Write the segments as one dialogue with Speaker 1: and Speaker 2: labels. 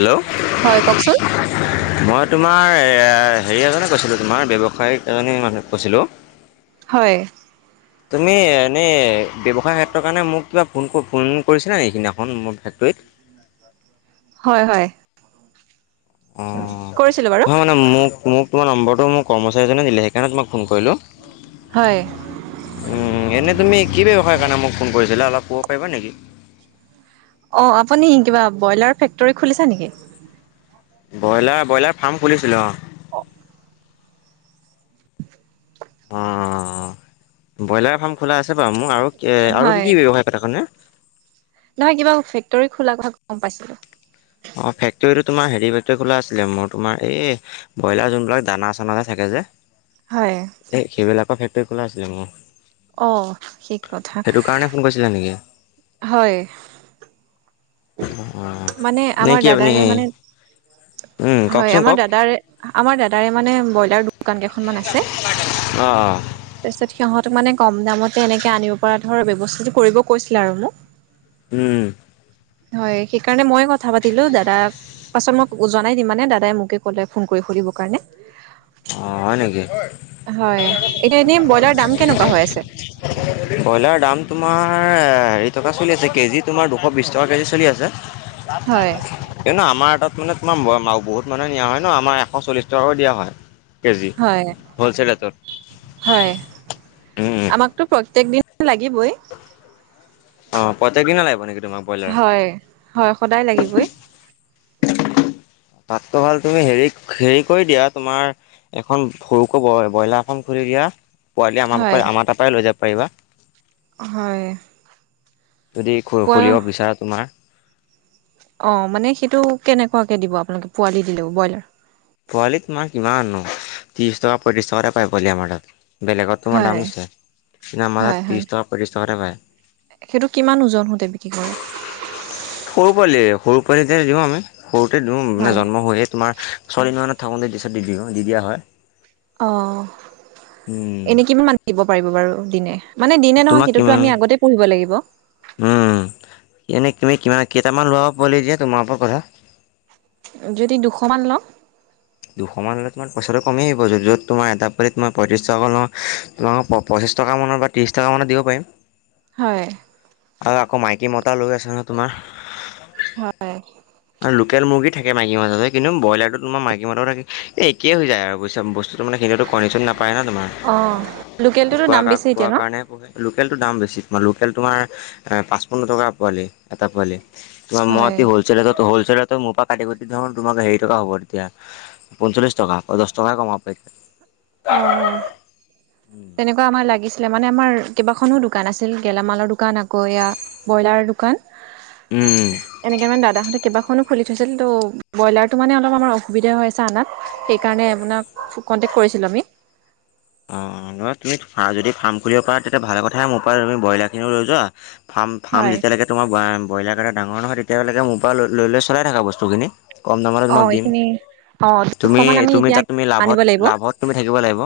Speaker 1: Hello
Speaker 2: হয় কওঁকচোন।
Speaker 1: মই তোমাৰ এ হেৰি এজনে কৈছিলো তোমাৰ, ব্যৱসায়িক এজনী মানুহক কৈছিলো।
Speaker 2: হয়।
Speaker 1: তুমি এনেই ব্যৱসায় ক্ষেত্ৰৰ কাৰণে মোক কিবা ফোন ফোন কৰিছিলা নেকি সেইদিনাখন মোৰ ফেক্টৰীত।
Speaker 2: হয় হয়।
Speaker 1: অ
Speaker 2: কৰিছিলো বাৰু
Speaker 1: হয় মানে মোক মোক তোমাৰ নম্বৰটো মোক কৰ্মচাৰীজনে দিলে সেইকাৰণে তোমাক ফোন কৰিলো।
Speaker 2: হয়।
Speaker 1: উম এনে তুমি কি ব্যৱসায় কাৰণে মোক ফোন কৰিছিলা অলপ কব পাৰিবা নেকি?
Speaker 2: অ আপুনি কিবা ব্ৰইলাৰ ফেক্টৰী খুলিছে নেকি?
Speaker 1: ব্ৰইলাৰ ব্ৰইলাৰ ফাৰ্ম খুলিছিলো অ।
Speaker 2: অ।
Speaker 1: অহ ব্ৰইলাৰ ফাৰ্ম খোলা আছে বাৰু মোক আৰু আৰু কি
Speaker 2: হয়
Speaker 1: কি ব্যৱসায় পথাখনে।
Speaker 2: নহয় কিবা ফেক্টৰী খোলাৰ কথা গম পাইছিলো।
Speaker 1: অ ফেক্টৰী তোমাৰ হেৰি ফেক্টৰী খোলা আছিলে মোৰ তোমাৰ এ ব্ৰইলাৰ যোনবিলাক দানা চানা থাকে যে।
Speaker 2: হয়।
Speaker 1: এই সেইবিলাকৰ ফেক্টৰী খোলা আছিলে মোৰ।
Speaker 2: অ সেই কথা।
Speaker 1: ছিলা নেকি?
Speaker 2: হয়।
Speaker 1: অঁ
Speaker 2: মানে
Speaker 1: নে
Speaker 2: আমাৰ
Speaker 1: কি আপুনি
Speaker 2: দাদাৰে, মানে
Speaker 1: উম
Speaker 2: হয়
Speaker 1: কওকচোন
Speaker 2: আমাৰ
Speaker 1: কওক
Speaker 2: দাদাৰে। আমাৰ দাদাৰে মানে ব্ৰইলা দো- দোকান কেইখনমান।
Speaker 1: [unintelligible] অ'! অ'!
Speaker 2: তাৰপিছত, সিহঁতক মানে, কম দামতে এনেকে আনিব পৰা ধৰ, ব্যৱস্থাটোক কৰিব কৈছিলে আৰু মোক।
Speaker 1: উম!
Speaker 2: হয়, সেইকাৰণে মই কথা পাতিলোঁ, দাদাক। পাছত, মই জনাই দিম মানে, দাদাই মোকে ক'লে, ফোন কৰি সুধিব কাৰণে।
Speaker 1: অ হয় নেকি? হয়
Speaker 2: হয়
Speaker 1: তেনেহলে ছশটক-
Speaker 2: এতিয়া এনেই ব্ৰইলাৰৰ দাম কেনেকুৱা হৈ আছে।
Speaker 1: [unintelligible] ব্ৰইলাৰৰ দাম তোমাৰ হেৰি টকা চলি আছে। কেজি তোমাৰ দুশ বিছ টকা কেজি চলি আছে।
Speaker 2: হয়।
Speaker 1: কিন্তু, আমাৰ তাত মানে, তোমাৰ বহুত মানুহ নিয়া হয় ন'! আমাৰ এশ চল্লিশ টকাকেও দিয়া হয়। কেজি,
Speaker 2: হয়
Speaker 1: হলছেল ৰেটত?
Speaker 2: হয়, আমাকতো প্ৰত্যেক দিন লাগিবই।
Speaker 1: অ'! প্ৰত্যেক দিনা লাগিব নেকি, তোমাক ব্ৰইলাৰ?
Speaker 2: হয় হয়, সদায় লাগিবই।
Speaker 1: ভাতটো ভাল তুমি, হেৰি-হেৰি কৰি দিয়া। তোমাৰ এখন সৰুকৈ ব, ব্ৰইলাৰ এখন খুলি দিয়া। পোৱালি আমাৰ,
Speaker 2: হয়
Speaker 1: আমাৰ তাৰপৰাই লৈ যাব পাৰিবা।
Speaker 2: হয়!
Speaker 1: যদি, খু,
Speaker 2: পোৱা
Speaker 1: খুলিব বিচাৰা, তোমাৰ
Speaker 2: অ'! মানে, সেইটো কেনেকুৱাকৈ দিব আপোনালোকে? পোৱালি দিলেও ব্ৰইলাৰ।
Speaker 1: পোৱালি তোমাৰ, কিমাননো! ত্ৰিছ টকা, পঁয়ত্ৰিছ টকাতে পায়, পোৱালি আমাৰ তাত। বেলেগত তোমাৰ দাম
Speaker 2: হয়
Speaker 1: আছে। কিন্তু, আমাৰ
Speaker 2: হয়
Speaker 1: তাত, ত্ৰিছ
Speaker 2: হয়
Speaker 1: টকা, পঁয়ত্ৰিছ টকাতে পায়।
Speaker 2: সেইটো কিমান ওজন হওঁতে বিক্ৰী কৰে?
Speaker 1: সৰু পোৱালি, সৰু পোৱালিতে দিওঁ, আমি। সৰুতে দিওঁ মানে,
Speaker 2: হয়
Speaker 1: জন্ম হৈয়ে তোমাৰ। [unintelligible] দি দিয়া হয়।
Speaker 2: অ'!
Speaker 1: উম
Speaker 2: এনে, কিমান দিব পাৰিব বাৰু দিনে? মানে, দিনে নহয়।
Speaker 1: তোমাক
Speaker 2: সেইটোতো
Speaker 1: কিমান
Speaker 2: আমি আগতেই পুহিব লাগিব।
Speaker 1: উম! এনেই তুমি কিমান, কেইটামান ল'ৰা পোৱালি দিয়া, তোমাৰ ওপৰত কথা।
Speaker 2: যদি, দুশমান লম।
Speaker 1: দুশমান হ'লে, তোমাৰ পইচাটো কমি আহিব। য'ত তোমাৰ, এটা পোৱালিত মই, পঁয়ত্ৰিছ টকা লওঁ। তোমোক পঁচিছ টকা মানৰ পৰা ত্ৰিছ টকামানত দিব পাৰিম।
Speaker 2: হয়!
Speaker 1: আৰু আকৌ, মাইকী, মতা লৈ আছে ন' তোমাৰ।
Speaker 2: হয়!
Speaker 1: আৰু লোকেল মুৰ্গী থাকে, মাইকী মাজতে। কিন্তু, ব্ৰইলাৰটো তোমাৰ, মাইকী সিমানতো থাকে। এ, একেইে হৈ যায় আৰু বুইছ। বস্তু তাৰ মানে, সেইটোতো কণী-চণী নাপায় ন' তোমাৰ।
Speaker 2: অ লোকেলটোতো দাম বেছি এতিয়া
Speaker 1: খোৱাৰ
Speaker 2: ন
Speaker 1: কাৰণে পোহে। লোকেলটোৰ দাম বেছি। তোমাৰ, লোকেল তোমাৰ, পাঁচপন্ন টকা পোৱালি। এটা পোৱালিত। তোমাৰ,
Speaker 2: হয়
Speaker 1: মই হলচেলত, হোলচেলতো মোৰ পৰা, কাটি-কুটি তোমাক হেৰি টকা হ'ব, তেতিয়া। পঞ্চলিছ টকা, পঞ্চাচ টকাহে কমাব পাৰিম।
Speaker 2: অ
Speaker 1: [unintelligible]
Speaker 2: তেনেকুৱা, আমাৰ লাগিছিলে। মানে, আমাৰ কেইবাখনো দোকান আছিল। গেলামালৰ দোকান, আকৌ এয়া ব্ৰইলাৰৰ দোকান।
Speaker 1: উম! উম!
Speaker 2: এনেকে মানে, দাদাহঁতে কেইবাখনো খুলি থৈছিল। ত' ব্ৰইলাৰটো মানে, অলপ আমাৰ অসুবিধা হৈছে। [unintelligible] সেইকাৰণে, আপোনাক কণ্টেক্ট কৰিছিলোঁ, আমি।
Speaker 1: অ'! নহয়। তুমি যদি, ফাৰ্ম খুলিব পাৰা, তেতিয়া ভালে কথা! মোৰ পৰা তুমি ব্ৰইলাৰ খিনিও লৈ যোৱা। ফাৰ্ম-ফাৰ্ম,
Speaker 2: হয়
Speaker 1: যেতিয়ালৈকে তোমাৰ, ব্ৰইলাৰ কেইটা ডাঙৰ নহয়, তেতিয়ালৈকে মোৰ পৰা, লৈ লৈ চলাই থাকা বস্তুখিনি। কম দামতে
Speaker 2: অ
Speaker 1: তোমাক দিম।
Speaker 2: এইখিনি অ দুশ
Speaker 1: তুমি,
Speaker 2: মান আমি
Speaker 1: তুমি
Speaker 2: এতিয়া
Speaker 1: তাত তুমি, লাভত,
Speaker 2: আনিব লাগিব
Speaker 1: লাভত তুমি থাকিব লাগিব।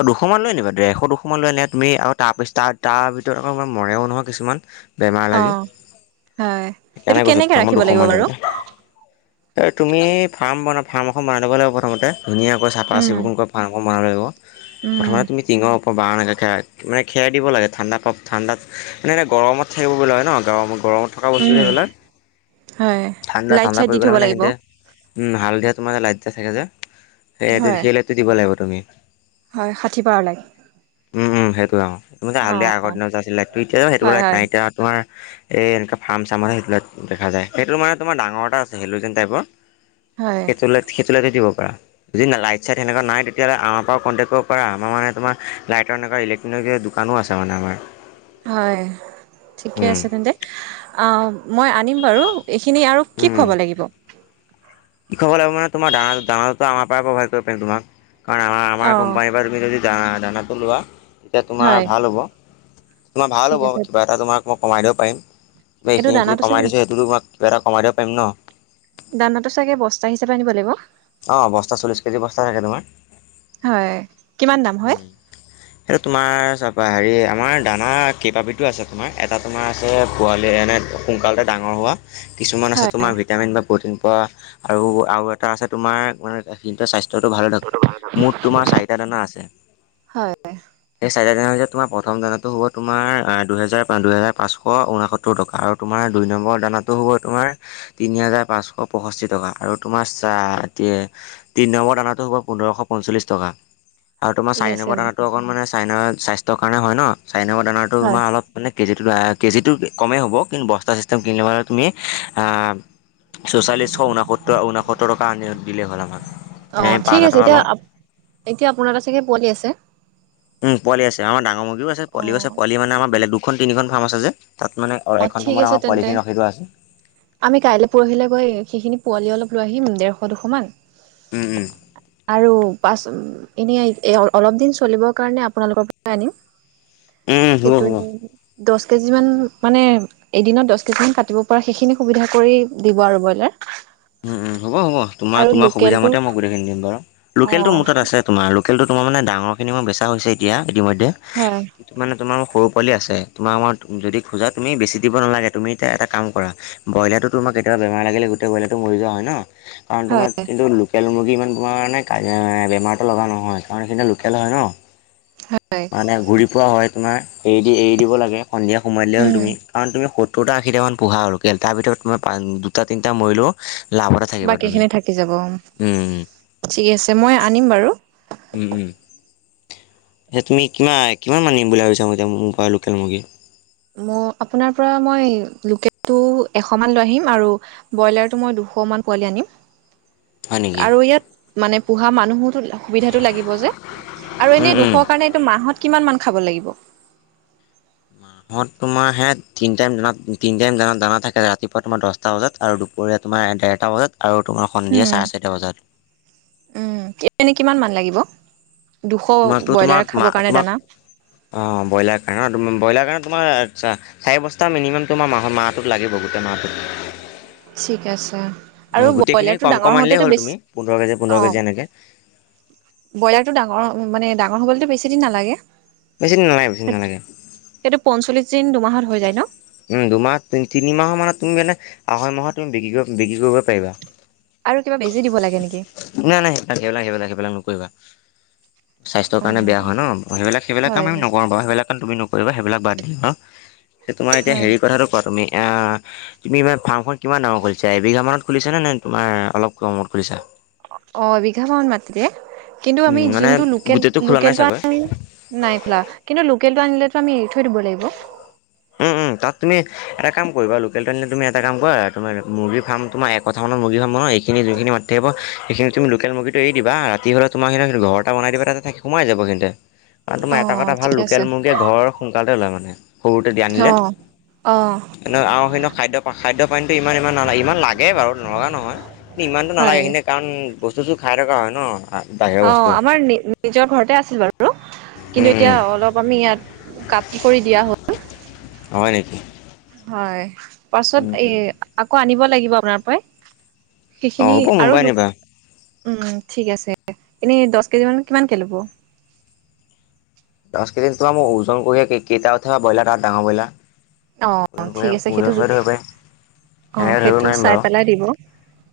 Speaker 1: অ'! দুশমান লৈ আনিবা। ডেৰশ, দুশমান লৈ আনিলে তুমি, তাৰপিছত তাৰ ভিতৰত আকৌ, মৰেও নহয় কিছুমান। বেমাৰ
Speaker 2: অ
Speaker 1: লাগি।
Speaker 2: হয় সেইটো
Speaker 1: সেইকাৰণে কৈছোঁ!
Speaker 2: কেনেকে
Speaker 1: তোমাক মই
Speaker 2: ৰাখিব লাগিব
Speaker 1: দুশমান
Speaker 2: বাৰু
Speaker 1: আনিবলে। এই, তুমি ফাৰ্ম বনাই, ফাৰ্ম এখন বনাই ল'ব লাগিব প্ৰথমতে। ধুনীয়াকৈ চাফা
Speaker 2: উম
Speaker 1: চিকুণকৈ ফাৰ্মখন বনাব লাগিব। প্ৰথমে
Speaker 2: উম
Speaker 1: তুমি তিঙ- বাঁহ এনেকৈ খাই মানে খেৰ দিব লাগে ঠাণ্ডা ঠাণ্ডাত মাননে এনেই গৰমত থাকিব লগা হয় ন গৰমত গৰমত। থকা বস্তু
Speaker 2: উম
Speaker 1: সিবিলাক।
Speaker 2: হয়
Speaker 1: ঠাণ্ডা-
Speaker 2: লাইট
Speaker 1: ঠাণ্ডা
Speaker 2: চাইট
Speaker 1: পৰি
Speaker 2: দি
Speaker 1: গ'লে
Speaker 2: থব
Speaker 1: মানে,
Speaker 2: লাগিব
Speaker 1: হেঁতে উম! হালধীয়া, তোমাৰ যে লাইট যে, থাকে যে, সেই,
Speaker 2: হয়
Speaker 1: সেই লাইটটো দিব লাগিব তুমি।
Speaker 2: হয় ষাঠি পাৰ লাগে।
Speaker 1: উম উম সেইটো আৰু
Speaker 2: অ
Speaker 1: হালিয় আগৰ দিনৰত আছিলে ত এতিয়া সেইটো
Speaker 2: হয় হয়
Speaker 1: ন এতিয়া তোমাৰ। এই এনেকুৱা ফাৰ্ম চাৰ্ম সেইটোত দেখা যায় সেইটো মানে তোমাৰ ডাঙৰ এটা আছিলে হেলোযেন টাইপৰ-
Speaker 2: হয়
Speaker 1: সেই সেইটো লাইট দিব পাৰা, যদি লাইট চাইট সেনেকা নাই তেতিয়াহলে আমাৰ পৰা কণ্টেক- কৰিব পাৰা আমাৰ মানে তোমাৰ লাইটৰ এনেকা ইলেক্ট্ৰনিক দোকানো আছে মানে আমাৰ।
Speaker 2: হয় ঠিকে
Speaker 1: উম
Speaker 2: আছে তেন্তে মই আ আনিম বাৰু এইখিনি আৰু। কি খোৱাব লাগিব।
Speaker 1: কৃষকসকলে মানে তোমাৰ দানাটো আমাৰ পৰাই পাবা কৰিব পাৰিম তোমাক কাৰণ আমাৰ
Speaker 2: অ
Speaker 1: আমাৰ কোম্পানীৰ পৰা তুমি যদি। দানা দানাটো লোৱা তেতিয়া তোমাৰ
Speaker 2: হয়
Speaker 1: ভাল হ'ব তোমাৰ ভাল
Speaker 2: ঠিক
Speaker 1: হ'ব
Speaker 2: আছে
Speaker 1: কিবা এটা তোমাৰ। মই কমাই দিব পাৰিম বা
Speaker 2: এইটো
Speaker 1: এইখিনি যদি
Speaker 2: দানাটো চাগে
Speaker 1: কমাই দিছোঁ সেইটোতো মই কিবা এটা কমাই দিব পাৰিম ন।
Speaker 2: দানাটো চাগে বস্তা হিচাপে আনিব লাগিব।
Speaker 1: অ বস্তা চল্লিশ কেজি বস্তা থাকে তোমাৰ।
Speaker 2: হয় কিমান দাম হয়।
Speaker 1: [inaudible] এইটো তোমাৰ চা হেৰি আমাৰ দানা কেইবা বিধো আছে তোমাৰ এটা তোমাৰ আছে পোৱালি এনে- সোনকালে ডাঙৰ হোৱা। কিছুমান আছে
Speaker 2: হয়
Speaker 1: তোমাৰ ভিটামিন বা প্ৰটিন পোৱা আৰু আৰু এটা আছে তোমাৰ মানে। কিন্তু স্বাস্থ্যটো ভাল থাকক, মুঠ তোমাৰ চাৰিটা দানা আছে
Speaker 2: হয়
Speaker 1: সেই চাৰিটা। তেনেহ'লে তোমাৰ প্ৰথম দানাটো হ'ব তোমাৰ দুহেজাৰ দুহেজাৰ পাঁচশ ঊনসত্তৰ টকা আৰু। তোমাৰ দুই নম্বৰ দানাটো হ'ব তোমাৰ তিনি হাজাৰ পাঁচশ পঁষষ্ঠি টকা আৰু তোমাৰ চাহ এ তিনি নম্বৰ দানাতটো হ'ব পোন্ধৰশ পঞ্চল্লিশ টকা আৰু তোমাৰ
Speaker 2: ঠিক
Speaker 1: চাৰি
Speaker 2: আছে
Speaker 1: নম্বৰ দানাটো অকণ মানে চাইনাৰ স্বাস্থ্যৰ কাৰণে হয় ন, চাই নম্বৰ দানাটো
Speaker 2: হয়
Speaker 1: আমাৰ অলপ মানে কেজিটো-কেজিটো কমেই হ'ব কিন্তু বস্তা চিষ্টেম কিনিলোৰ তুমি আ চৌচল্লিছশ ঊনসত্তৰ- ঊনসত্তৰ টকা আনি দিলেই হ'ল, আমাক
Speaker 2: অ
Speaker 1: এনেই পাঁচ
Speaker 2: ঠিক
Speaker 1: হাজাৰ
Speaker 2: আছে
Speaker 1: টকা
Speaker 2: এতিয়া
Speaker 1: লওঁ।
Speaker 2: এতিয়া আপোনাৰ তাত চাগে পোৱালি আছে
Speaker 1: উম পোৱালি আছে আমাৰ ডাঙৰ মুগীও আছে
Speaker 2: অ
Speaker 1: পোৱালি আছে পোৱালি মানে আমা বেলেগ দুখন তিনিখন ফাৰ্ম আছে যে তাত, মানে-
Speaker 2: অ
Speaker 1: আৰু একন
Speaker 2: ঠিক
Speaker 1: সময়ত
Speaker 2: আছে
Speaker 1: আমাৰ
Speaker 2: তেন্তে
Speaker 1: পোৱালি খিনি ৰখি লোৱা আছে।
Speaker 2: আমি কাইলৈ পৰহিলৈ গৈ সেইখিনি পোৱালি অলপ লৈ আহিম ডেৰশ দুশ মান।
Speaker 1: উম উম।
Speaker 2: আৰু পাছ এনেই অলপ দিন চলিবৰ কাৰণে আপোনালোকৰ পৰা আনিম।
Speaker 1: উম, উম, হ'ব
Speaker 2: সেইটো
Speaker 1: হ'ব।
Speaker 2: দচ কেজি মান। মানে এদিনত দচ কেজি মান কাটিব পৰা সেইখিনি সুবিধা কৰি দিব আৰু ব্ৰইলাৰ।
Speaker 1: উম উম হ'ব হ'ব তোমাৰ
Speaker 2: আৰু
Speaker 1: তোমাৰ সুবিধা
Speaker 2: লোকেলটো
Speaker 1: মতে মই গোটেইখিনি দিম বাৰু
Speaker 2: অ
Speaker 1: লোকেলটো মোৰ তাত আছে। তোমাৰ লোকেলটো তোমাৰ মানে ডাঙৰখিনি মই বেচা হৈছে এতিয়া ইতিমধ্যে।
Speaker 2: হয়।
Speaker 1: মানে তোমাৰ সৰু পোৱালি আছে, তোমাৰ আমাৰ যদি খোজা তুমি বেছি দিব নালাগে তুমি এতিয়া এটা কাম কৰা। ব্ৰইলাৰটো তোমাক কেতিয়াবা বেমাৰ লাগিলে গোটেই ব্ৰলাৰটো মৰি যোৱা হয় ন, কাৰণ
Speaker 2: হয়
Speaker 1: তোমাৰ কিন্তু তেল মুৰ্গী ইমান তোমাৰ মানে কাজ আ--বেমাৰটো লগা নহয় কাৰণ সেই লোকেল হয় ন?
Speaker 2: হয়
Speaker 1: মানে ঘূৰি পোৱা হয় তোমাৰ, এৰি দি এৰি দিব লাগে সন্ধিয়া সোমাই দিলে হ'ল
Speaker 2: উম
Speaker 1: তুমি, কাৰণ তুমি সত দুটা আশীটামান পোহা আৰু লোকেল, তাৰ ভিতৰত তোমাৰ দুটা তিনিটা মৰিলোঁ লাভতে থাকিবা তুমি।
Speaker 2: বাকীখিনি থাকি যাব
Speaker 1: উম, উম।
Speaker 2: ঠিক আছে মই আনিম বাৰু।
Speaker 1: উম-উম, এয়া তুমি কিমান-কিমান মান নিম বুলি ভাবিছা ম এতিয়া মোৰ পৰা লোকেল মুৰ্গী?
Speaker 2: ম আপোনাৰ পৰা মই লোকেলটো এশ মান লৈ আহিম আৰু ব্ৰইলাৰ টো মই দুশমান পোৱালি আনিম।
Speaker 1: হয় নেকি
Speaker 2: আৰু ইয়াত মানে বুঢ়া মানুহোতো সুবিধাটো লাগিব যে আৰু
Speaker 1: উম
Speaker 2: এনেই
Speaker 1: উম
Speaker 2: দুখৰ কাৰণে এইটো মাহত কিমান মান খাব লাগিব?
Speaker 1: [unintelligible] তোমাৰ হে তিনি টাইম দানা, তিনি টাইম দানত দানা থাকে ৰাতিপুৱা তোমাৰ দহ সাঁতটা বজাত আৰু দুপৰীয়া তোমাৰ ডেৰটা বজাত আৰু তোমাৰ সন্ধিয়া
Speaker 2: উম
Speaker 1: চাৰে চাৰিটা বজাত।
Speaker 2: উম, এনে কিমান মান লাগিব, দুশ
Speaker 1: তোমাকতো তোমাক
Speaker 2: ব্ৰইলাৰ
Speaker 1: মা
Speaker 2: খাব কাৰণে
Speaker 1: তোমাক
Speaker 2: দানা?
Speaker 1: অ', ব্ৰইলাৰ কাৰণে, ব্ৰইলাৰ কাৰণে তোমাৰ আচ্ছা চাৰি বস্তা মিনিমাম তোমাৰ মাহ মাহটোত লাগিব গোটেই মাহটোত।
Speaker 2: ঠিক আছে। আৰু
Speaker 1: গোটেইখিনি
Speaker 2: ব্ৰইলাৰটো ডাঙৰ
Speaker 1: কম-কম আনিলে
Speaker 2: হওঁতেতো
Speaker 1: হ'ল
Speaker 2: বেছি
Speaker 1: তুমি পোন্ধৰ কেজি
Speaker 2: অ
Speaker 1: পোন্ধৰ কেজি এনেকে।
Speaker 2: ব্ৰইলাৰটো ডাঙৰ মানে ডাঙৰ হ'বলৈতো বেছি দিন নালাগে?
Speaker 1: বেছি দিন নালাগে, বেছি দিন নালাগে।
Speaker 2: সেইটো পঞ্চল্লিছ দিন দুমাহত হৈ যায় ন'?
Speaker 1: দুমাহ তি তিনিমাহৰ মানত তুমি মানে আঢ়ৈ মাহত তুমি বিক্ৰী কৰিব বিক্ৰী কৰিব পাৰিবা।
Speaker 2: আৰু কিবা বেজি দিব লাগে নেকি?
Speaker 1: নাই-নাই সেইবিলাক-সেইবিলাক-সেইবিলাক-সেইবিলাক নকৰিবা। স্বাস্থ্যৰ
Speaker 2: অ
Speaker 1: কাৰণে বেয়া হয় ন'? সেইবিলাক- সেইবিলাক
Speaker 2: হয়
Speaker 1: কাম আমি নকৰোঁ বাৰু, সেইবিলাক‌ কাম তুমি নকৰিবা সেইবিলাক বাদ দিম ন'? তোমাৰ এতিয়া
Speaker 2: হয়
Speaker 1: হেৰিৰ কথাটো কোৱা তুমি অ' তুমি এইবাৰ ফাৰ্মখন কিমান ডাঙৰ খুলিছা, এবিঘা মানত খুলিছা নে-নে তোমাৰ অলপ কমত খুলিছা?
Speaker 2: অ' এবিঘা মান মাটিতে, কিন্তু আমি
Speaker 1: উম, মানে
Speaker 2: যোনটো লোকেল
Speaker 1: গোটেইটো খোলা নাই
Speaker 2: লোকলটো
Speaker 1: চাগৈ?
Speaker 2: আনিম নাই খোলা। কিন্তু লোকেলটো আনিলটো আমি এৰি থৈ দিব লাগিব?
Speaker 1: উম-উম, তাত তুমি এটা কাম কৰিবা লোকেলটো আনিলে তুমি এটা কাম কৰা তোমাৰ মুৰ্গীৰ ফাৰ্ম তোমাৰ এককঠা মানৰ মুৰ্গীৰ ফাৰ্ম বনোৱা, এইখিনি যোনখিনি মাটি থাকিব এইখিনিত তুমি লোকেল মুৰ্গীটো এৰি দিবা ৰাতি হ'লে তোমাৰ ঘৰ এটা বনাই দিবা তাতে তাইক সোমাই যাব এইখিনতে‌ কাৰণ তোমাৰ
Speaker 2: অ
Speaker 1: এটা কথা ভাল
Speaker 2: ঠিকে
Speaker 1: লোকেল
Speaker 2: আছে
Speaker 1: মুৰ্গীয়ে ঘৰ সোনকালে ওলায় মানে। যদি
Speaker 2: অ
Speaker 1: আনিলে
Speaker 2: অ
Speaker 1: আৰু এনেও খাদ্য পা খাদ্য [unintelligible] ইমান-ইমান নালাগে। ইমান লাগে বাৰু নলগা নহয় কিন্তু ইমানটো নালাগে
Speaker 2: হয়
Speaker 1: এইখিনিতে কাৰণ বস্তুটো খাই থকা হয় ন'। বাহিৰৰ বস্তু
Speaker 2: অ' আমাৰ নি নিজৰ ঘৰতে আছিল বাৰু
Speaker 1: উম
Speaker 2: কিন্তু এতিয়া
Speaker 1: উম
Speaker 2: অলপ আমি ইয়াত কাপি কৰি দিয়া হ'ল।
Speaker 1: হয় নেকি।
Speaker 2: হয় পাছত
Speaker 1: উম
Speaker 2: এই
Speaker 1: উম
Speaker 2: আকৌ আনিব লাগিব আপোনাৰ পৰাই।
Speaker 1: অ
Speaker 2: সেইখিনি
Speaker 1: হ'ব
Speaker 2: আৰু
Speaker 1: মুম্বাই নিবা
Speaker 2: লোক উম ঠিক আছে। এনেই দহ কেজি মনত কিমানকৈ ল'ব?
Speaker 1: দহ কেজি তোমাৰ মোৰ ওজন কৰিহে কেইটা-কেইটা উঠে ব্ৰইলাৰ তাত ডাঙৰ ব্ৰইলাৰ? ওজন
Speaker 2: অ'
Speaker 1: কৰি
Speaker 2: ঠিক আছে
Speaker 1: ওজন
Speaker 2: সেইটো
Speaker 1: কৰি
Speaker 2: জুখি
Speaker 1: ধৰিব পাৰিম সেনেকে ধৰিব
Speaker 2: অ'সেইটো
Speaker 1: নোৱাৰিম
Speaker 2: চাই
Speaker 1: বাৰু।
Speaker 2: পেলাই দিব।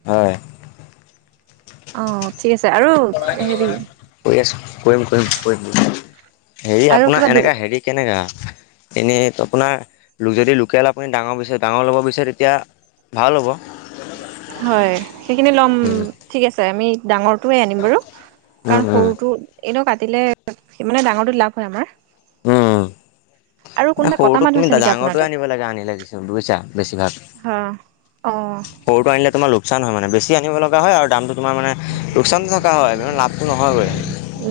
Speaker 1: হয়।
Speaker 2: অ' ঠিক আছে। আৰু হেৰি
Speaker 1: কৰি আছোঁ, কৰিম-কৰিম-কৰিম হেৰি
Speaker 2: আৰু
Speaker 1: আপোনাৰ
Speaker 2: কিবা দু
Speaker 1: এনেকা হেৰি কেনেকা? এনেই আপোনাৰ যদি লোকেল আপুনি ডাঙৰ বিচাৰে ডাঙৰ ল'ব বিচাৰে তেতিয়া ভাল হ'ব।
Speaker 2: হয় সেইখিনি লম
Speaker 1: উম
Speaker 2: ঠিক আছে আমি ডাঙৰ ডাঙৰটোৱে আনিম বাৰু কাৰণ
Speaker 1: উম
Speaker 2: সৰুটো এনেও কাটিলে কি মানে ডাঙৰটো লাভ হয় আমাৰ। আৰু
Speaker 1: অ'
Speaker 2: কোনোবা কটা
Speaker 1: সৰুটোত
Speaker 2: মানুহ
Speaker 1: তুমি
Speaker 2: আছে নেকি আপোনাৰ
Speaker 1: ডাঙৰটোৱে
Speaker 2: তাত
Speaker 1: আনিব লাগে আনিলে বুজিছা বেছি ভাগ।
Speaker 2: হা অ'
Speaker 1: সৰুটো আনিলে তোমাৰ লোকচান হয় মানে বেছি আনিব লগা হয় আৰু দামটো তোমাৰ মানে লোকচানটো থকা হয় কিন্তু লাভটো নহয়গৈ।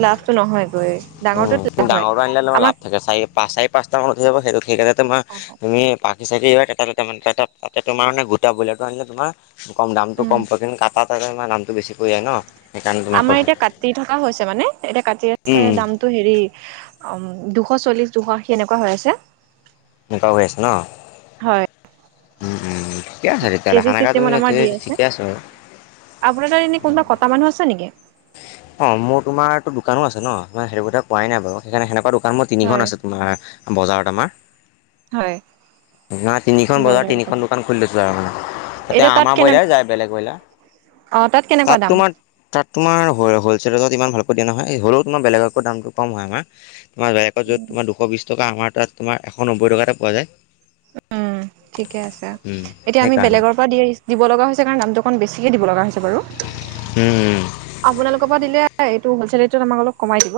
Speaker 2: লাভটো নহয় গৈ
Speaker 1: উম তুমি ডাঙৰটো আনিলে তোমাৰ লাভ থাকে চাৰি পা চাৰি পাঁচটা মান উঠি যাব সেইটো সেইকেইটা তোমাৰ
Speaker 2: অ
Speaker 1: তুমি পাখি চাকি এইবিলাক এটা দুটামান কাটা তাতে তোমাৰ মানে গোটা ব্ৰইলাৰটো আনিলে তোমাৰ কম দামটো
Speaker 2: উম
Speaker 1: কম পৰে কিন্তু কাটাতে হে দামটো বেছি পৰি যায় ন'। সেইকাৰণে তোমাক
Speaker 2: আমাৰ
Speaker 1: কৈছো।
Speaker 2: এতিয়া কাটি থকা হৈছে মানে এতিয়া কাটি আছে
Speaker 1: উম,
Speaker 2: দাম টো হেৰি, আম দুশ চল্লিশ দুশ আশী এনেকুৱা হৈ আছে।
Speaker 1: এনেকুৱা হৈ আছে ন'?
Speaker 2: হয়
Speaker 1: উম-উম ঠিকে আছে তেতিয়াহ'লে
Speaker 2: কেজি
Speaker 1: সেনেকা তুমি
Speaker 2: চিষ্টেমত আমাৰ দি
Speaker 1: যদি ঠিকে আছে বাৰু।
Speaker 2: আপোনাৰ তাত এনে কোনোবা কটা মানুহ আছে নেকি?
Speaker 1: অ' মোৰ তোমাৰতো দোকানো আছে ন' মই সেইবোৰ কথা কোৱাই নাই বাৰু সেইকাৰণে সেনেকুৱা দোকান মোৰ
Speaker 2: হয়
Speaker 1: তিনিখন আছে তোমাৰ বজাৰত আমাৰ।
Speaker 2: হয়,
Speaker 1: [unintelligible] তিনিখন বজাৰ তিনিখন দোকান খুলি লৈছো অ, এতিয়া
Speaker 2: তাত
Speaker 1: আমাৰ
Speaker 2: কেনে
Speaker 1: ব্ৰইলাৰ যায় বেলেগ ব্ৰইলা।
Speaker 2: অ', তাত কেনেকুৱা দাম?
Speaker 1: তাত তোমাৰ হল-হলছেলত ইমান ভালকৈ দিয়া নহয়, হ'লেও তোমাৰ বেলেগতকৈ দামটো কম হয় আমাৰ। তোমাৰ বেগত য'ত তোমাৰ দুশ বিছ টকা আমাৰ তাত তোমাৰ এশ নব্বৈ টকাতে পোৱা যায়।
Speaker 2: উম, ঠিকে আছে,
Speaker 1: উম
Speaker 2: এতিয়া আমি
Speaker 1: সেইকাৰণে
Speaker 2: বেলেগৰ পৰা দি দিব লগা হৈছে কাৰণ দামটো অকন বেছিকে দিব লগা হৈছে। বাৰু,
Speaker 1: উম
Speaker 2: আপোনালোকৰ পৰা দিলে এইটো হলছেলৰেটত আমাক অলপ কমাই দিব।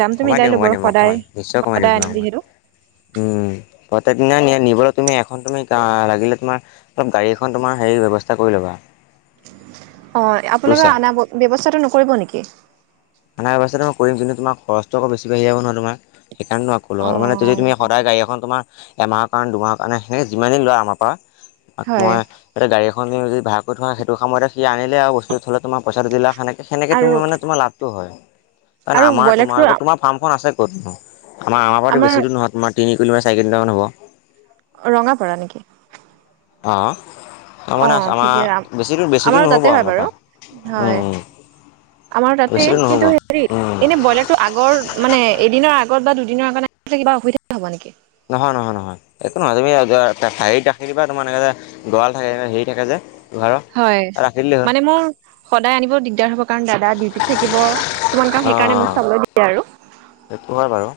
Speaker 2: দামটো
Speaker 1: কমাই
Speaker 2: মিলাই
Speaker 1: দিম
Speaker 2: ল'ব
Speaker 1: কমাই দিম মই
Speaker 2: সদায়,
Speaker 1: কমাই নিশ্চয় কমাই দিম
Speaker 2: সদায়
Speaker 1: তোমাক
Speaker 2: আনিম
Speaker 1: মই
Speaker 2: যিহেতু।
Speaker 1: উম, প্ৰত্যেকদিনাই নিয়া নিবলৈ তুমি এখন তুমি আহ লাগিলে তোমাৰ অলপ গাড়ী এখন তোমাৰ হেৰি ব্যৱস্থা কৰি ল'বা।
Speaker 2: হয়, আপোনালোকে
Speaker 1: বুজিছা
Speaker 2: আনাৰ ব্যৱস্থাটো নকৰিব নেকি?
Speaker 1: আনাৰ ব্যৱস্থাটো মই কৰিম কিন্তু তোমাৰ খৰচটো আৰু বেছি বাঢ়ি যাব নহয় তোমাৰ, সেই কাৰণেও [unintelligible] মানে যদি তুমি
Speaker 2: অ
Speaker 1: সদায় গাড়ী এখন তোমাৰ, এমাহৰ কাৰেণে দুমাহৰ কাৰণে সেনেকে যিমানদিন লোৱা আমাৰ পৰা। তাত
Speaker 2: হয়
Speaker 1: মই, এটা গাড়ী এখন কিনি যদি ভাড়া কৰি থোৱা সেইটো সময়তে সি আনিলে আৰু বস্তুটো [unintelligible] তোমাৰ পইচাটো দিলা সেনেকে-সেনেকে
Speaker 2: আৰু
Speaker 1: তোমাৰ মানে তোমাৰ লাভটো হয়, কাৰণ
Speaker 2: আৰু
Speaker 1: আমাৰ তোমাৰ
Speaker 2: ব্ৰইলাৰটো
Speaker 1: লগত তোমাৰ ফাৰ্মখন আছে ক'তনো, আমাৰ-আমাৰ পৰাতো
Speaker 2: আমাৰ
Speaker 1: বেছি দূৰ নহয় তোমাৰ তিনি কিলমিটাৰ চাৰি কিলোমিটাৰ হ'ব।
Speaker 2: ৰঙাপাৰা নেকি?
Speaker 1: অ',
Speaker 2: অ', ঠিকে আম, আমাৰো তাতে হয়
Speaker 1: আমাৰ
Speaker 2: বাৰু,
Speaker 1: পৰা উম
Speaker 2: হয়,
Speaker 1: উম
Speaker 2: আমাৰ তাতে
Speaker 1: বেছি দূৰ নহ'ব
Speaker 2: কিন্তু হেৰি,
Speaker 1: উম
Speaker 2: এনে ব্ৰইলাৰ টো আগৰ মানে এদিনৰ আগত বা দুদিনৰ আগত কিবা অসুবিধা হ'ব নেকি?
Speaker 1: নহয়, নহয়, নহয়, একো নহয় তুমি জা চাৰিটা ৰাখি দিবা তোমাৰ এনেকে গৰাল থাকে হেৰি থাকে যে ঘৰৰ
Speaker 2: হয়,
Speaker 1: ৰাখি দিলেই হ'ল
Speaker 2: মানে মোৰ সদায় আনিব দিগদাৰ হ'ব কাৰণ দাদা ডিউটিত থাকিব, কিমান
Speaker 1: অঁ
Speaker 2: কাম সেইকাৰণে মোক
Speaker 1: অঁ
Speaker 2: চাবলৈ দিয়ে আৰু।
Speaker 1: সেইটো হয় বাৰু।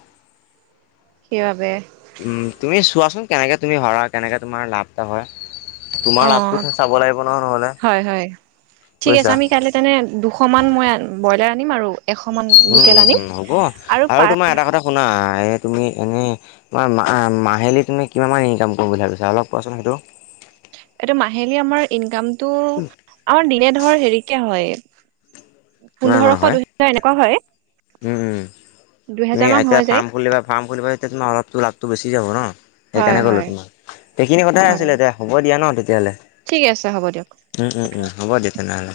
Speaker 2: সেইবাবে।
Speaker 1: উম, তুমি চোৱাচোন কেনেকে তুমি হাৰা কেনেকে তোমাৰ লাভ [unintelligible]
Speaker 2: অ
Speaker 1: তোমাৰ লাভটোত হে চাব লাগিব ন' নহ'লে,
Speaker 2: হয় হয় ঠিক আছে
Speaker 1: বুজিছা?
Speaker 2: আমি কাইলৈ তেনে, দুশমান মই, ব্ৰইলাৰ আনিম আৰু। এশ মান
Speaker 1: উম,
Speaker 2: লোকেল
Speaker 1: উম,
Speaker 2: আনিম
Speaker 1: উম হ'ব আৰু তোমাৰ এটা কথা শুনা, এ তুমি এনে মা মা মা মাহেলী তুমি কিমান মান ইনকাম কৰিম বুলি ভাবিছা অলপ কোৱাচোন সেইটো।
Speaker 2: এইটো মাহেলী আমাৰ ইনকামটো, আৰু দিনে ধৰ হেৰিকে হয়।
Speaker 1: কিমান মান
Speaker 2: পোন্ধৰশ
Speaker 1: হয়
Speaker 2: দুহেজাৰ এনেকুৱা হয়।
Speaker 1: উম, তুমি
Speaker 2: দুহেজাৰ মান
Speaker 1: এতিয়া
Speaker 2: হৈ যায়
Speaker 1: ফাৰ্ম খুলিবা ফাৰ্ম খুলিবা তেতিয়া তোমাৰ অলপ তোৰ লাভটো বেছি যাব ন'।
Speaker 2: হয়
Speaker 1: সেইকাৰণে ক'লো
Speaker 2: হয়
Speaker 1: তোমাক, এইখিনি কথাই
Speaker 2: হয়
Speaker 1: আছিলে দে হ'ব দিয়া ন তেতিয়াহ'লে?
Speaker 2: ঠিক আছে হ'ব দিয়ক
Speaker 1: উম, উম হ'ব দিয়ক তেনেহ'লে।